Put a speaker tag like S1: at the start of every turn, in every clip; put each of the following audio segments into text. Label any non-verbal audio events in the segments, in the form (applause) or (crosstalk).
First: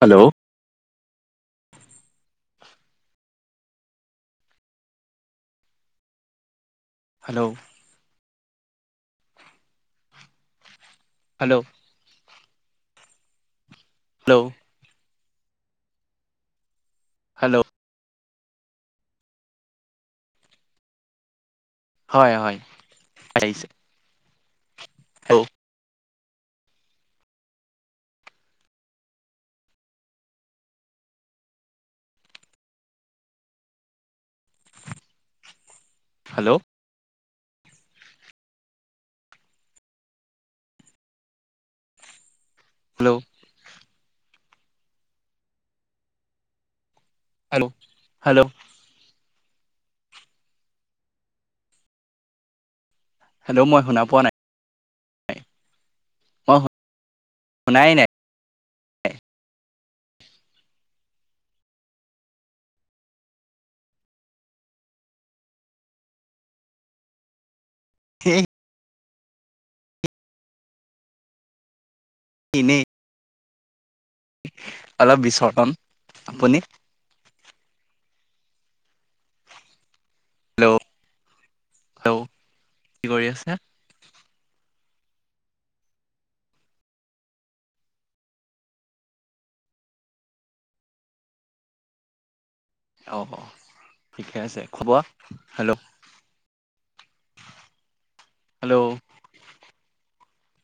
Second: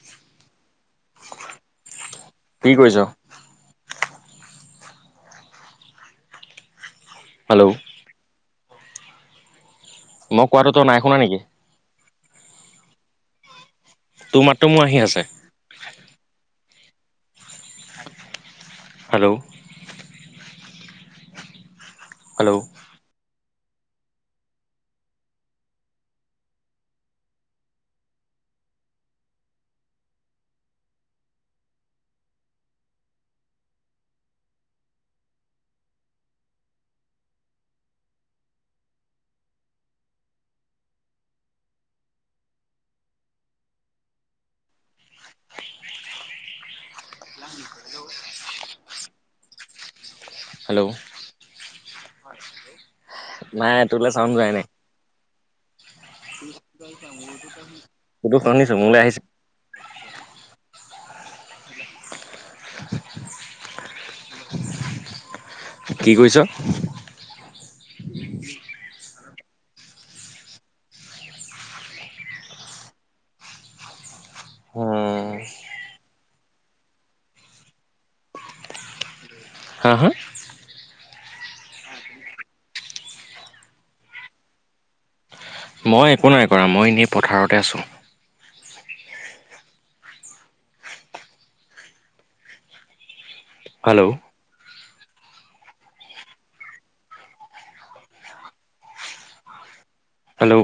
S1: Hello,
S2: কি কৰিছ?
S1: Hello,
S2: মই কোৱাটো তই নাই শুনা নেকি?
S1: লও
S2: তোৰ
S1: হেল্ল'
S2: মাত্ৰ মোৰ আহি আছে।
S1: হেল্ল',
S2: হেল্ল',
S1: হয়। হয়।
S2: হেল্ল'
S1: আহিছে hello, hello, hello, hello, hello,
S2: hello, (unintelligible)
S1: hello মই
S2: নাই।
S1: শুনা
S2: তোৰলে
S1: পোৱা
S2: চাউন যোৱাই নাই।
S1: মই
S2: (unintelligible) (unintelligible)
S1: শুনাই নাই।
S2: (unintelligible) মোলে আহিছে। কি কৈছ?
S1: (unintelligible) ইনে অলপ
S2: উম
S1: বিচৰতন আপুনি?
S2: হা হা?
S1: হেল্ল', হেল্ল, কি কৰি আছা?
S2: মই একো নাই কৰা। মই এনেই পথাৰতে আছোঁ।
S1: অ', হ,
S2: হেল্ল',
S1: ঠিকে আছে। খোৱা hello, hello
S2: hello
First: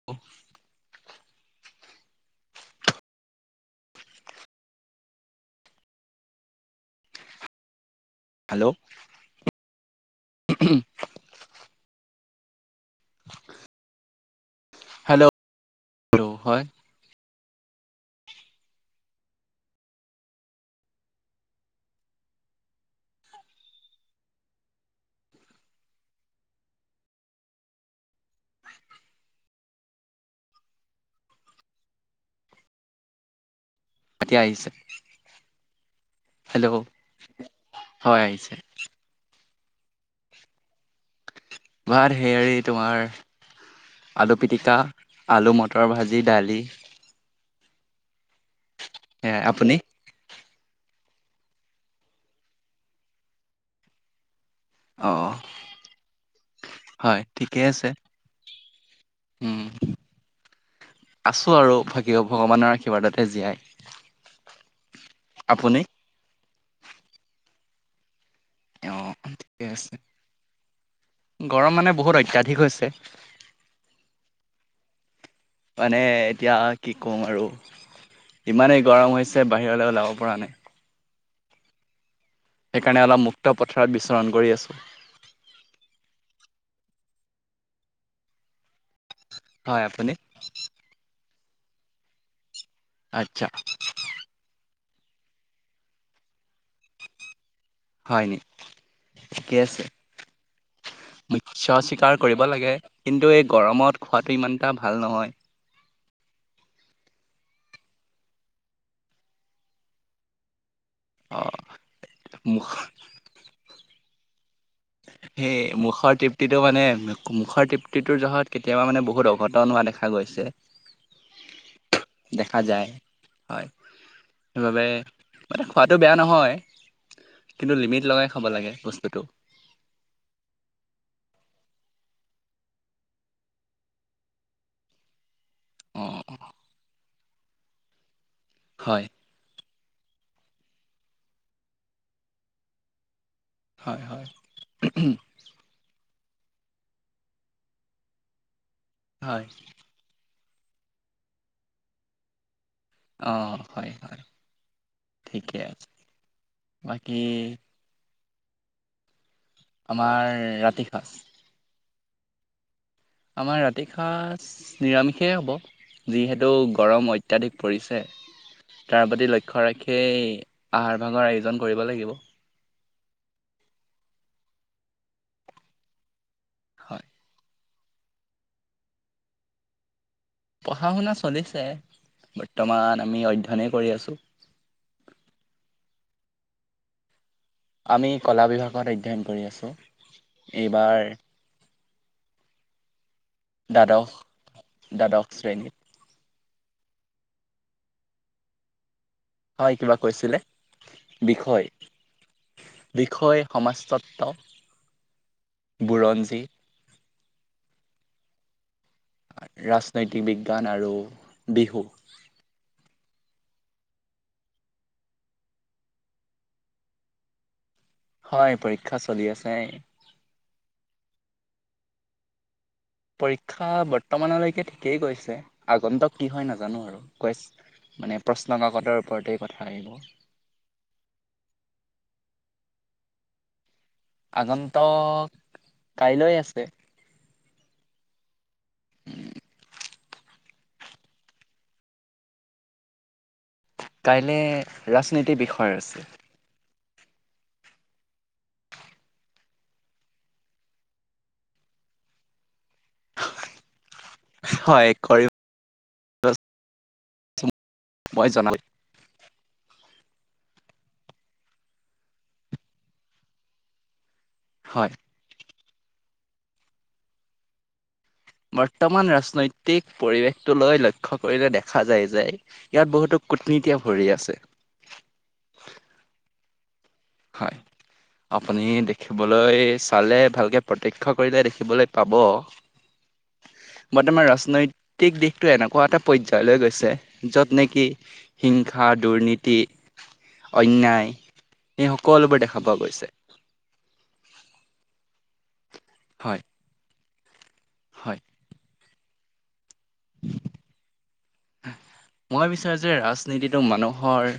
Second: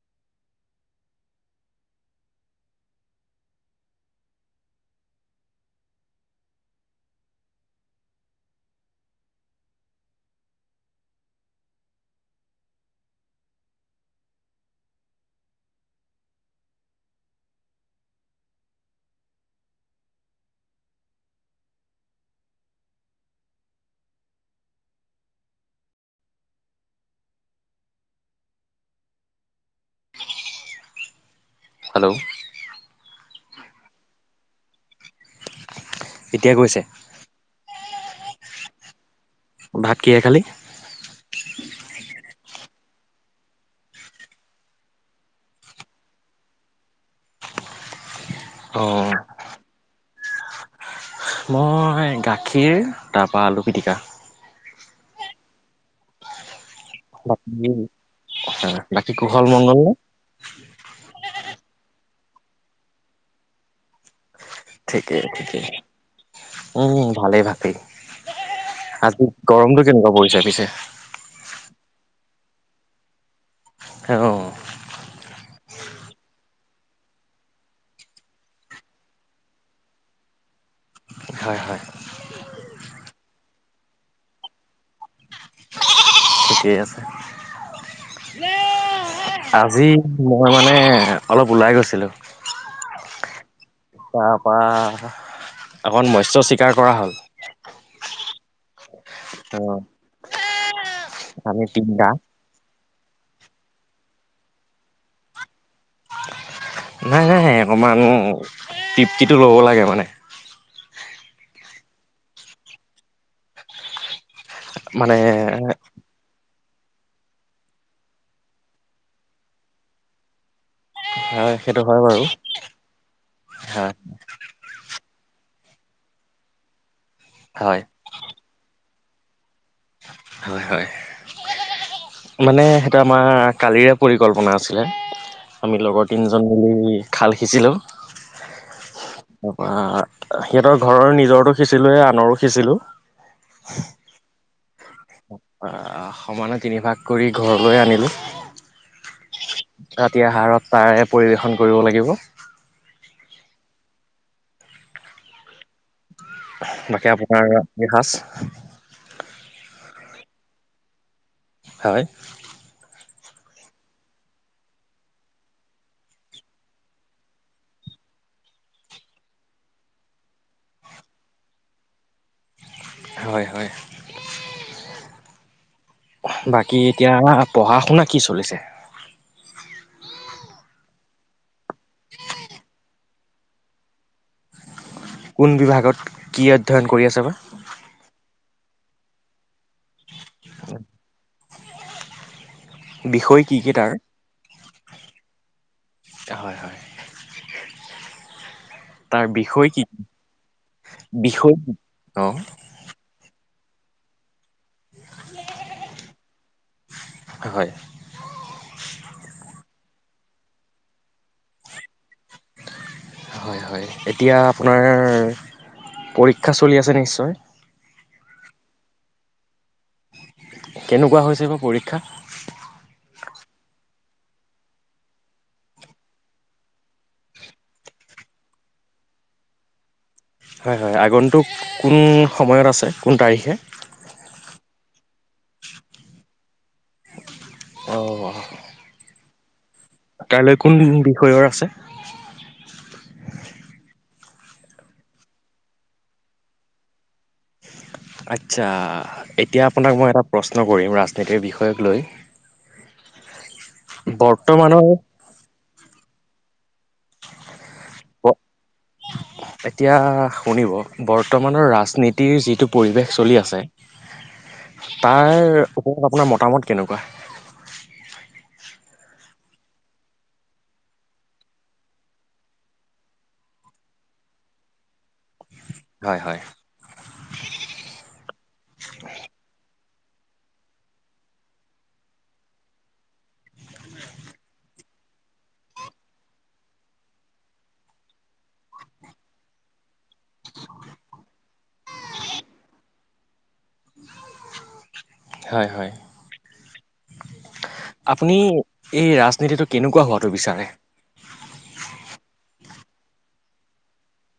S1: (inaudible) hello (inaudible) (unintelligible) hello (unintelligible) হয়
S2: হেল্ল'
S1: এতিয়া আহিছে
S2: এতিয়া
S1: হেল্ল'
S2: গৈছে।
S1: হয় আহিছে
S2: ভাত কিহে খালি?
S1: ভাত হেৰি তোমাৰ আলু পিটিকা আলু মটৰ ভাজি দালি
S2: অ
S1: হে আপুনি
S2: মই গাখীৰ তাপা আলু পিটিকা
S1: অঁ
S2: (unintelligible) বাকী কুশল মংগল নে?
S1: আছোঁ আৰু (unintelligible) ভগৱানৰ আশীৰ্বাদতে জীয়াই আপুনি
S2: (inaudible) আজি গৰমতটো কেনেকুৱা
S1: অঁ ঠিকে
S2: পৰিছে
S1: আছে
S2: পিছে?
S1: গৰম মানে বহুত অত্যাধিক হৈছে
S2: (inaudible)
S1: মানে এতিয়া কি কম আৰু ইমানেই গৰম হৈছে বাহিৰলে ওলাব পৰা নাই
S2: হয় হয়
S1: সেইকাৰণে অলপ মুক্ত পথাৰত বিচৰণ কৰি আছোঁ
S2: (unintelligible) ঠিকেই আছে
S1: হয়
S2: আজি
S1: আপুনি
S2: মই মানে অলপ ওলাই গৈছিলো
S1: আচ্ছা
S2: তাপা অকণ মস্য চিকাৰ কৰা হ'ল
S1: হয় নি ঠিকে
S2: অ'
S1: আছে
S2: আমি
S1: (unintelligible)
S2: তিনিটা
S1: চিকাৰ কৰি (unintelligible) লাগে কিন্তু এই গৰমত খোৱাটো ইমান এটা ভাল নহয়
S2: নাই নাই অকণমান তৃপ্তিটো ল'ব লাগে মানে
S1: অঁ (unintelligible)
S2: মানে
S1: সেই মুখৰ তিপ (unintelligible) মানে মুখৰ তৃপ্তিটোৰ জহত কেতিয়াবা মানে বহুত অঘটন হোৱা দেখা গৈছে
S2: হয় সেইটো হয় বাৰু
S1: দেখা যায়
S2: হয়।
S1: সেইবাবে মানে খোৱাটো বেয়া নহয় কিন্তু
S2: হয়
S1: লিমিট লগাই খাব লাগে বস্তুটো
S2: হয় হয় মানে সেইটো আমাৰ কালিৰে পৰিকল্পনা আছিলে। আমি লগৰ
S1: অঁ
S2: তিনিজন মিলি খাল সিঁচিলোঁ
S1: হয়
S2: তপৰা সিহঁতৰ ঘৰৰ নিজৰতো সিঁচিলোৱে আনৰো সিঁচিলো।
S1: হয় হয় উম
S2: সমানে তিনি ভাগ কৰি ঘৰলৈ আনিলো।
S1: হয়
S2: ৰাতি আহাৰত তাৰে পৰিৱেশন কৰিব লাগিব।
S1: অ হয় হয় ঠিকে আছে।
S2: বাকী আপোনাৰ ইসাঁজ।
S1: আমাৰ ৰাতি সাঁজ।
S2: হয়
S1: আমাৰ ৰাতি সাঁজ নিৰামিষেই হ'ব যিহেতু গৰম অত্যাধিক পৰিছে। তাৰ প্ৰতি লক্ষ্য ৰাখিয়েই আহাৰ ভাগৰ আয়োজন কৰিব লাগিব।
S2: হয় হয় বাকী
S1: হয়
S2: এতিয়া। পঢ়া শুনা কি চলিছে।
S1: পঢ়া শুনা চলিছে বৰ্তমান আমি অধ্যয়নেই কৰি আছোঁ।
S2: কোন বিভাগত কি অধ্যয়ন কৰি আচা বা
S1: আমি কলা বিভাগত অধ্যয়ন কৰি আছোঁ এইবাৰ
S2: বিষয় কি কি তাৰ
S1: দ্বাদশ দ্বাদশ শ্ৰেণীত
S2: হয় হয় তাৰ বিষয়
S1: হয়
S2: কি
S1: কিবা কৈছিলে
S2: বিষয় কি অ
S1: বিষয় সমাজতত্ব বুৰঞ্জী।
S2: হয়
S1: ৰাজনৈতিক বিজ্ঞান আৰু বিহু
S2: হয় হয় এতিয়া আপোনাৰ পৰীক্ষা চলি আছে নিশ্চয়
S1: হয় পৰীক্ষা চলি আছে।
S2: কেনেকুৱা হৈছে বা পৰীক্ষা
S1: পৰীক্ষা বৰ্তমানলৈকে ঠিকেই গৈছে আগন্তক কি হয় নাজানো আৰু কৈ মানে প্ৰশ্নকাকতৰ ওপৰতেই কথা আহিব
S2: হয় হয় আগন্তু কোন সময়ত আছে কোন তাৰিখে।
S1: আগন্তক কাইলৈ আছে
S2: অঁ কাইলৈ কোন বিষয়ৰ আছে।
S1: কাইলে ৰাজনীতিৰ বিষয়ৰ আছে
S2: আচ্ছা এতিয়া আপোনাক মই এটা প্ৰশ্ন কৰিম ৰাজনীতিৰ বিষয়ক লৈ। বৰ্তমানৰ
S1: হয় কৰিব মই জনাল (inaudible)
S2: এতিয়া শুনিব বৰ্তমানৰ ৰাজনীতিৰ যিটো পৰিৱেশ চলি আছে। হয় (inaudible)
S1: হয়।
S2: তাৰ ওপৰত আপোনাৰ মতামত কেনেকুৱা।
S1: বৰ্তমান ৰাজনৈতিক পৰিৱেশটোলৈ লক্ষ্য কৰিলে দেখা যায় যে। ইয়াত বহুতো কূটনীতিয়ে ভৰি আছে।
S2: হয় হয়
S1: হয় আপুনি দেখিবলৈ চালে ভালকৈ প্ৰত্যক্ষ কৰিলে দেখিবলৈ পাব।
S2: (inaudible)
S1: বৰ্তমান ৰাজনৈ তিক দিশটো এনেকুৱা এটা পৰ্যায়লৈ গৈছে, য'ত নেকি হিংসা দুৰ্নীতি অন্যায় এই সকলোবোৰ দেখা পোৱা গৈছে।
S2: হয় হয়।
S1: হয় হয়
S2: আপুনি এই ৰাজনীতিটো কেনেকুৱা হোৱাটো বিচাৰে?
S1: মই বিচাৰো যে ৰাজনীতিটো মানুহৰ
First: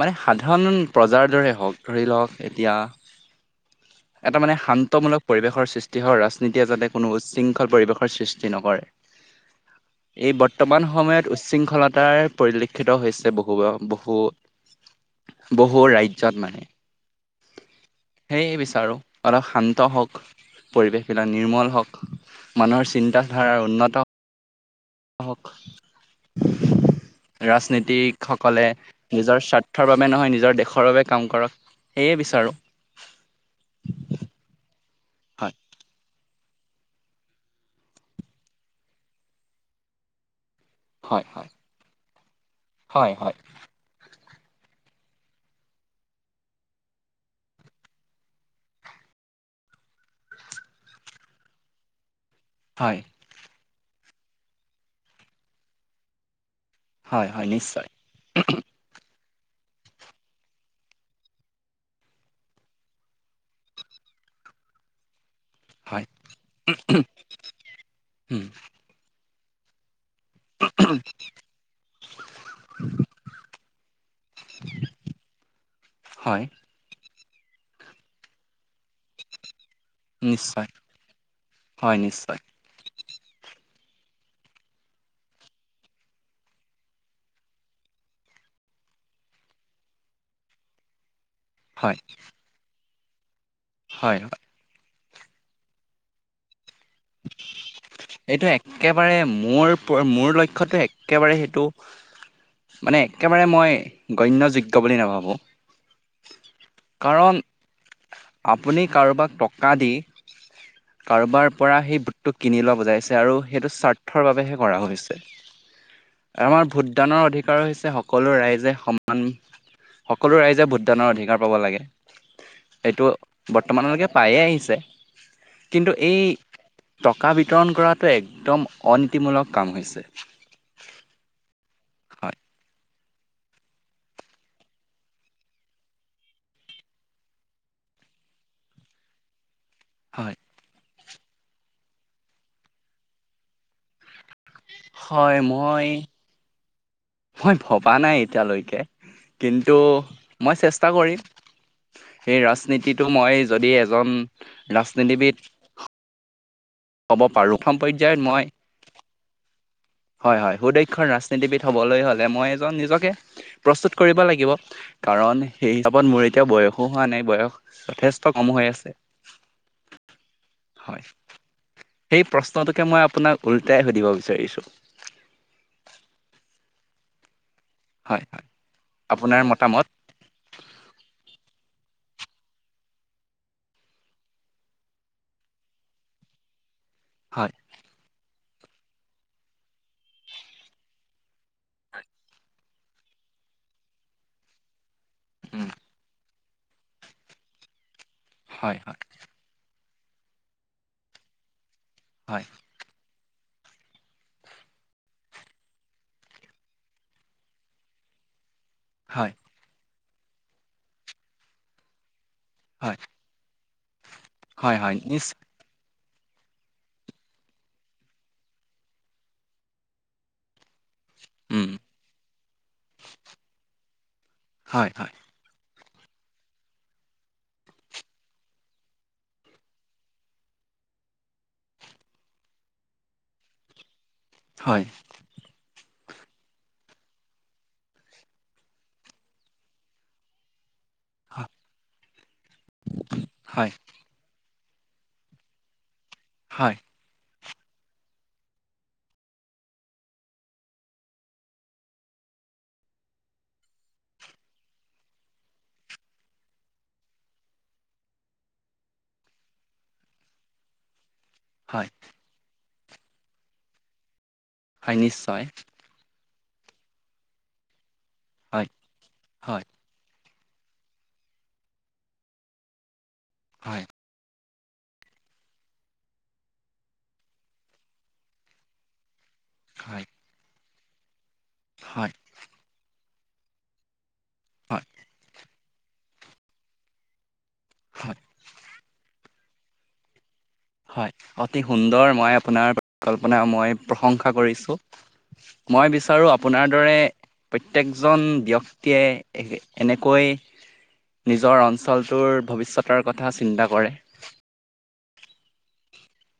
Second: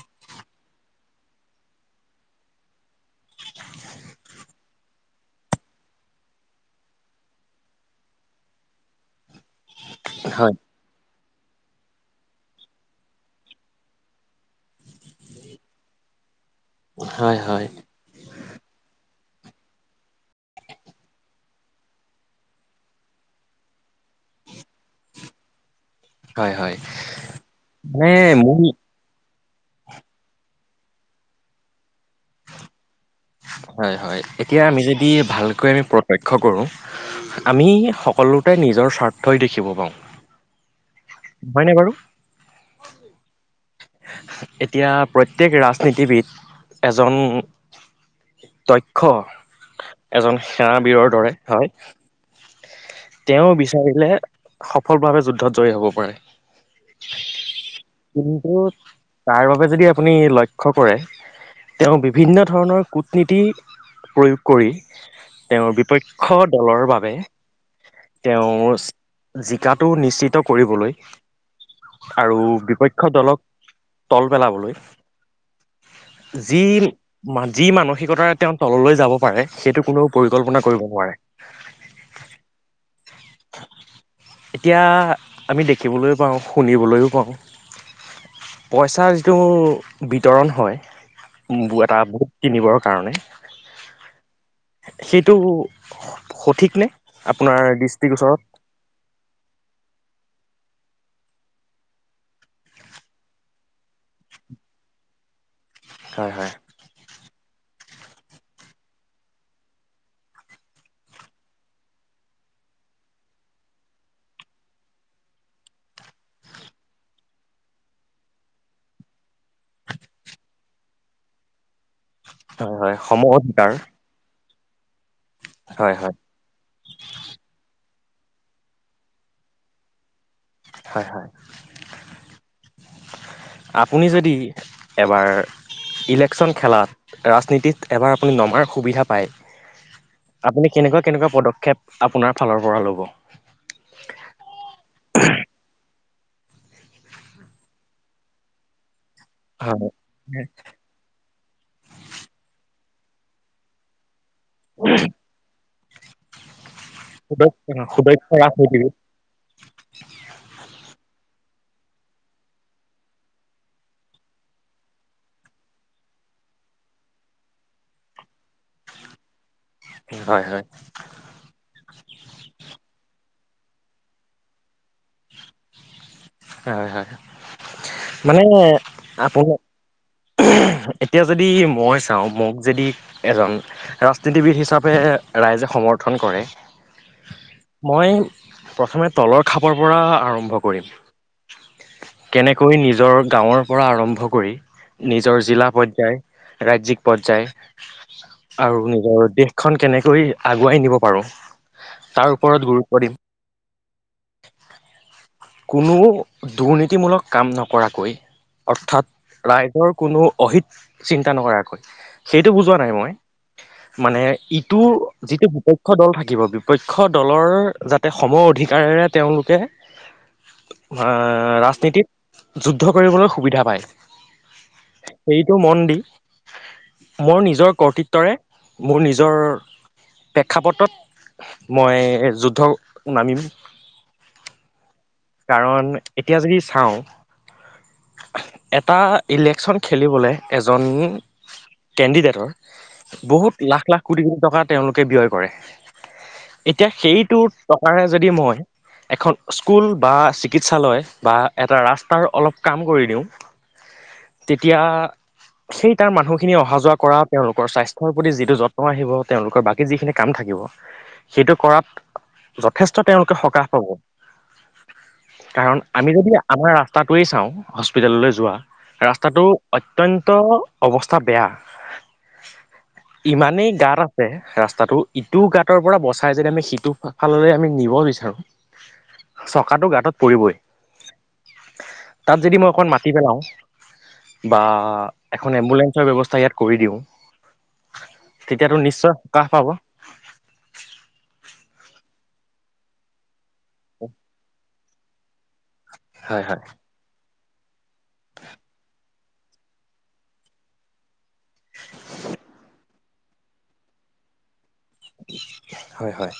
S1: মানে সাধাৰণ প্ৰজাৰ দৰে হওঁক ধৰি লওক এতিয়া
S2: (unintelligible)
S1: এটা মানে শান্তমূলক পৰিৱেশৰ সৃষ্টি হয়, ৰাজনীতিয়ে যাতে কোনো উশৃংখল পৰিৱেশৰ সৃষ্টি নকৰে।
S2: (unintelligible)
S1: এই বৰ্তমান সময়ত উশৃংখলতাৰ পৰিলক্ষিত হৈছে বহু বহু বহু ৰাজ্যত নাই।
S2: হয় হয়।
S1: সেয়ে বিচাৰোঁ অলপ শান্ত হওঁক। পৰিৱেশবিলাক নিৰ্মল হওঁক, মানুহৰ চিন্তাধাৰাৰ উন্নত হওঁক।
S2: হয় হয় মানে
S1: ৰাজনীতিক
S2: মোৰ
S1: সকলে নিজৰ স্বাৰ্থৰ বাবে নহয় নিজৰ দেশৰ বাবে কাম কৰক, সেয়ে বিচাৰোঁ।
S2: হয় হয়, এতিয়া আমি যদি
S1: হয়
S2: ভালকৈ আমি প্ৰত্য ক্ষ কৰোঁ, আমি সকলোতে নিজৰ স্বাৰ্থই দেখিব পাওঁ।
S1: হয়। হয়
S2: হয়নে বাৰু?
S1: হয় হয়।
S2: এতিয়া প্ৰত্যেক ৰাজনীতিবিদ এজন দক্ষ এজন সেনাবীৰৰ দৰে হয়।
S1: হয়
S2: তেওঁ বিচাৰিলে সফল ভাৱে যুদ্ধত জয়ী হ'ব পাৰে।
S1: হয় হয় নিশ্চয়।
S2: কিন্তু তাৰ বাবে যদি আপুনি লক্ষ্য কৰে, তেওঁ বিভিন্ন ধৰণৰ কূটনীতি প্ৰয়োগ কৰি তেওঁৰ
S1: হয়
S2: বিপক্ষ দলৰ বাবে
S1: উম
S2: তেওঁ জিকাটো নিশ্চিত কৰিবলৈ আৰু বিপক্ষ দলক তল পেলাবলৈ,
S1: হয়
S2: যি মা যি মানসিকতাৰে তেওঁ তললৈ যাব পাৰে সেইটো কোনেও পৰিকল্পনা
S1: নিশ্চয়
S2: কৰিব নোৱাৰে।
S1: হয় নিশ্চয়।
S2: এতিয়া আমি দেখিবলৈও পাওঁ শুনিবলৈও পাওঁ। পইচাৰ যিটো বিতৰণ হয়, উম্বু এটা
S1: হয়
S2: ভোট কিনিবৰ কাৰণে
S1: হয়
S2: সেইটো সঠিক নে? আপোনাৰ দিষ্ট
S1: এইটো একেবাৰে মোৰ মোৰ লক্ষ্যত একেবাৰে সেইটো মানে একেবাৰে মই গণ্যযোগ্য বুলি নাভাবোঁ।
S2: হয় হয়।
S1: কাৰণ আপুনি কাৰোবাক টকা দি- কাৰোবাৰ পৰা সেই ভোটটো কিনি লোৱা বুজাইছে আৰু সেইটো স্বাৰ্থৰ বাবেহে কৰা হৈছে।
S2: চে
S1: আমাৰ ভোটদানৰ অধিকাৰ হৈছে সকলো ৰাইজে সমান- সকলো ৰাইজে ভোটদানৰ অধিকাৰ পাব লাগে
S2: হয় হয়
S1: এইটো
S2: সম অধিকাৰ
S1: বৰ্তমানলৈকে- পায়ে আহিছে
S2: হয়
S1: কিন্তু
S2: হয়
S1: এই- টকা বিতৰণ কৰাটো একদম অনীতিমূলক কাম হৈছে।
S2: হয়ঁ, হয়ঁ।
S1: হয়ঁ।
S2: আপুনি যদি এবাৰ- ইলেকশ্যন খেলাত ৰাজনীতিত এবাৰ আপুনি নমাৰ সুবিধা পায়-
S1: হয়ঁ!
S2: আপুনি কেনেকুৱা কেনেকুৱা পদক্ষেপ আপোনাৰ ফালৰ পৰা ল'ব।
S1: হয়ঁ মই। মই ভবা নাই এতিয়ালৈকে কিন্তু
S2: হয়
S1: মই চেষ্টা- কৰিম সেই ৰাজনীতিটো মই যদি এজন ৰাজনীতিবিদ- হ'ব পাৰোঁ প্ৰথম
S2: সুদক্ষিণা
S1: পৰ্যায়ত
S2: সুদক্ষ্য ৰাজনীতি।
S1: হয়ঁ, হয়ঁ, সুদক্ষ ৰাজনীতিবিদ হবলৈ হলে মই এজন নিজকে প্ৰস্তুত কৰিব লাগিব। কাৰণ সেই হিচাপত মোৰ এতিয়া বয়সো হোৱা নাই বয়স যথেষ্ট কম হৈ আছে।
S2: হয়ঁ, হয়ঁ।
S1: হয়ঁ সেই প্ৰশ্নটোোকে মই আপোনাক উল্টাই সুধিব বিচাৰিছো।
S2: হয়ঁ, হয়ঁ,
S1: হয়
S2: মানে
S1: হয় আপোনাৰ
S2: আপুনাক।
S1: মতামত
S2: আহো এতিয়া যদি মই চাওঁ মোক যদি এজন ৰাজনীতিবিদ হিচাপে ৰাইজে সমৰ্থন কৰে।
S1: হয়ঁ।
S2: মই প্ৰথমে তলৰ খাপৰ পৰা আৰম্ভ কৰিম। কেনেকৈ নিজৰ গাঁৱৰ পৰা আৰম্ভ কৰি নিজৰ জিলা
S1: উম
S2: পৰ্যায়- ৰাজ্যিক পৰ্যায়
S1: হয়
S2: আৰু
S1: হয়
S2: নিজৰ দেশ- খন কেনেকৈ আগুৱাই নিব পাৰোঁ তাৰ
S1: হয়
S2: ওপৰত গুৰুত্ব দিম। কোনো দুৰ্নীতিমূলক কাম নকৰাকৈ অৰ্থাৎ
S1: হয়
S2: ৰাইজৰ- কোনো অহিত চিন্তা নকৰাকৈ- সেইটো বুজোৱা নাই
S1: হয়
S2: মই মানে
S1: হয় হয়
S2: ইটোৰ
S1: নিশ্চয়
S2: যিটো- বিপক্ষ দল থাকিব বিপক্ষ দলৰ যাতে সমৰ অধিকাৰেেৰে তেওঁলোকে- আহ
S1: উম
S2: ৰাজনীতিত যুদ্ধ কৰিবলৈ সুবিধা পায়।
S1: হয় হয়
S2: এইটো মন দি- মোৰ নিজৰ কৰ্তৃত্বৰে মোৰ নিজৰ প্ৰেক্ষাপটত। মই যুদ্ধ নামিম।
S1: হয়ঁ।
S2: কাৰণ এতিয়া যদি চাওঁ- এটা ইলেকচন খেলিবলে এজন-
S1: হয়
S2: কেণ্ডিডেটৰ বহুত
S1: হয়
S2: লাখ লাখ কোটি কোটি টকা তেওঁলোকে ব্যয় কৰে।
S1: হয়
S2: এতিয়া সেইটো টকাৰে যদি মই এখন স্কুল- বা চিকিৎসালয় বা এটা ৰাস্তাৰ অলপ কাম কৰি দিওঁ- তেতিয়া- সেই তাৰ মানুহখিনি অহা যোৱা কৰা তেওঁলোকৰ স্বাস্থ্যৰ প্ৰতি যিটো যত্ন আহিব তেওঁলোকৰ বাকী যিখিনি কাম থাকিব। সেইটো
S1: হয়
S2: কৰাত যথেষ্ট তেওঁলোকে সকাহ পাব।
S1: হয় নিশ্চয়।
S2: কাৰণ আমি যদি আমাৰ ৰাস্তাটোৱেই চাওঁ হস্পিতেললৈ যোৱা
S1: হয়
S2: ৰাস্তাটো
S1: হয়
S2: অত্যন্ত অৱস্থা বেয়া ইমানেই
S1: হয়
S2: গাত আছে। ৰাস্তাটো ইটো গাঁতৰ পৰা বচাই যদি আমি সিটো ফাললৈ আমি নিব বিচাৰো। চকাটো
S1: হয়
S2: গাঁত পৰিবই।
S1: হয়
S2: তাত যদি মই অকণ মাতি পেলাওঁ, বা
S1: হয়
S2: এখন এখন এম্বুলেন্ঞ্চৰ ব্যৱস্থা ইয়াত কৰি দিওঁ
S1: হয়
S2: তেতিয়াতো নিশ্চয় সকাহ পাব।
S1: হয় অতি সুন্দৰ মই আপোনাৰ পৰিকল্পনা মই প্ৰশংসা কৰিছোঁ। মই বিচাৰোঁ
S2: হয় হয়
S1: আপোনাৰ দৰে প্ৰত্যেকজন ব্যক্তিয়ে এনেকৈ নিজৰ অঞ্চলটোৰ ভৱিষ্যতৰ কথা চিন্তা কৰে।
S2: হয় হয়।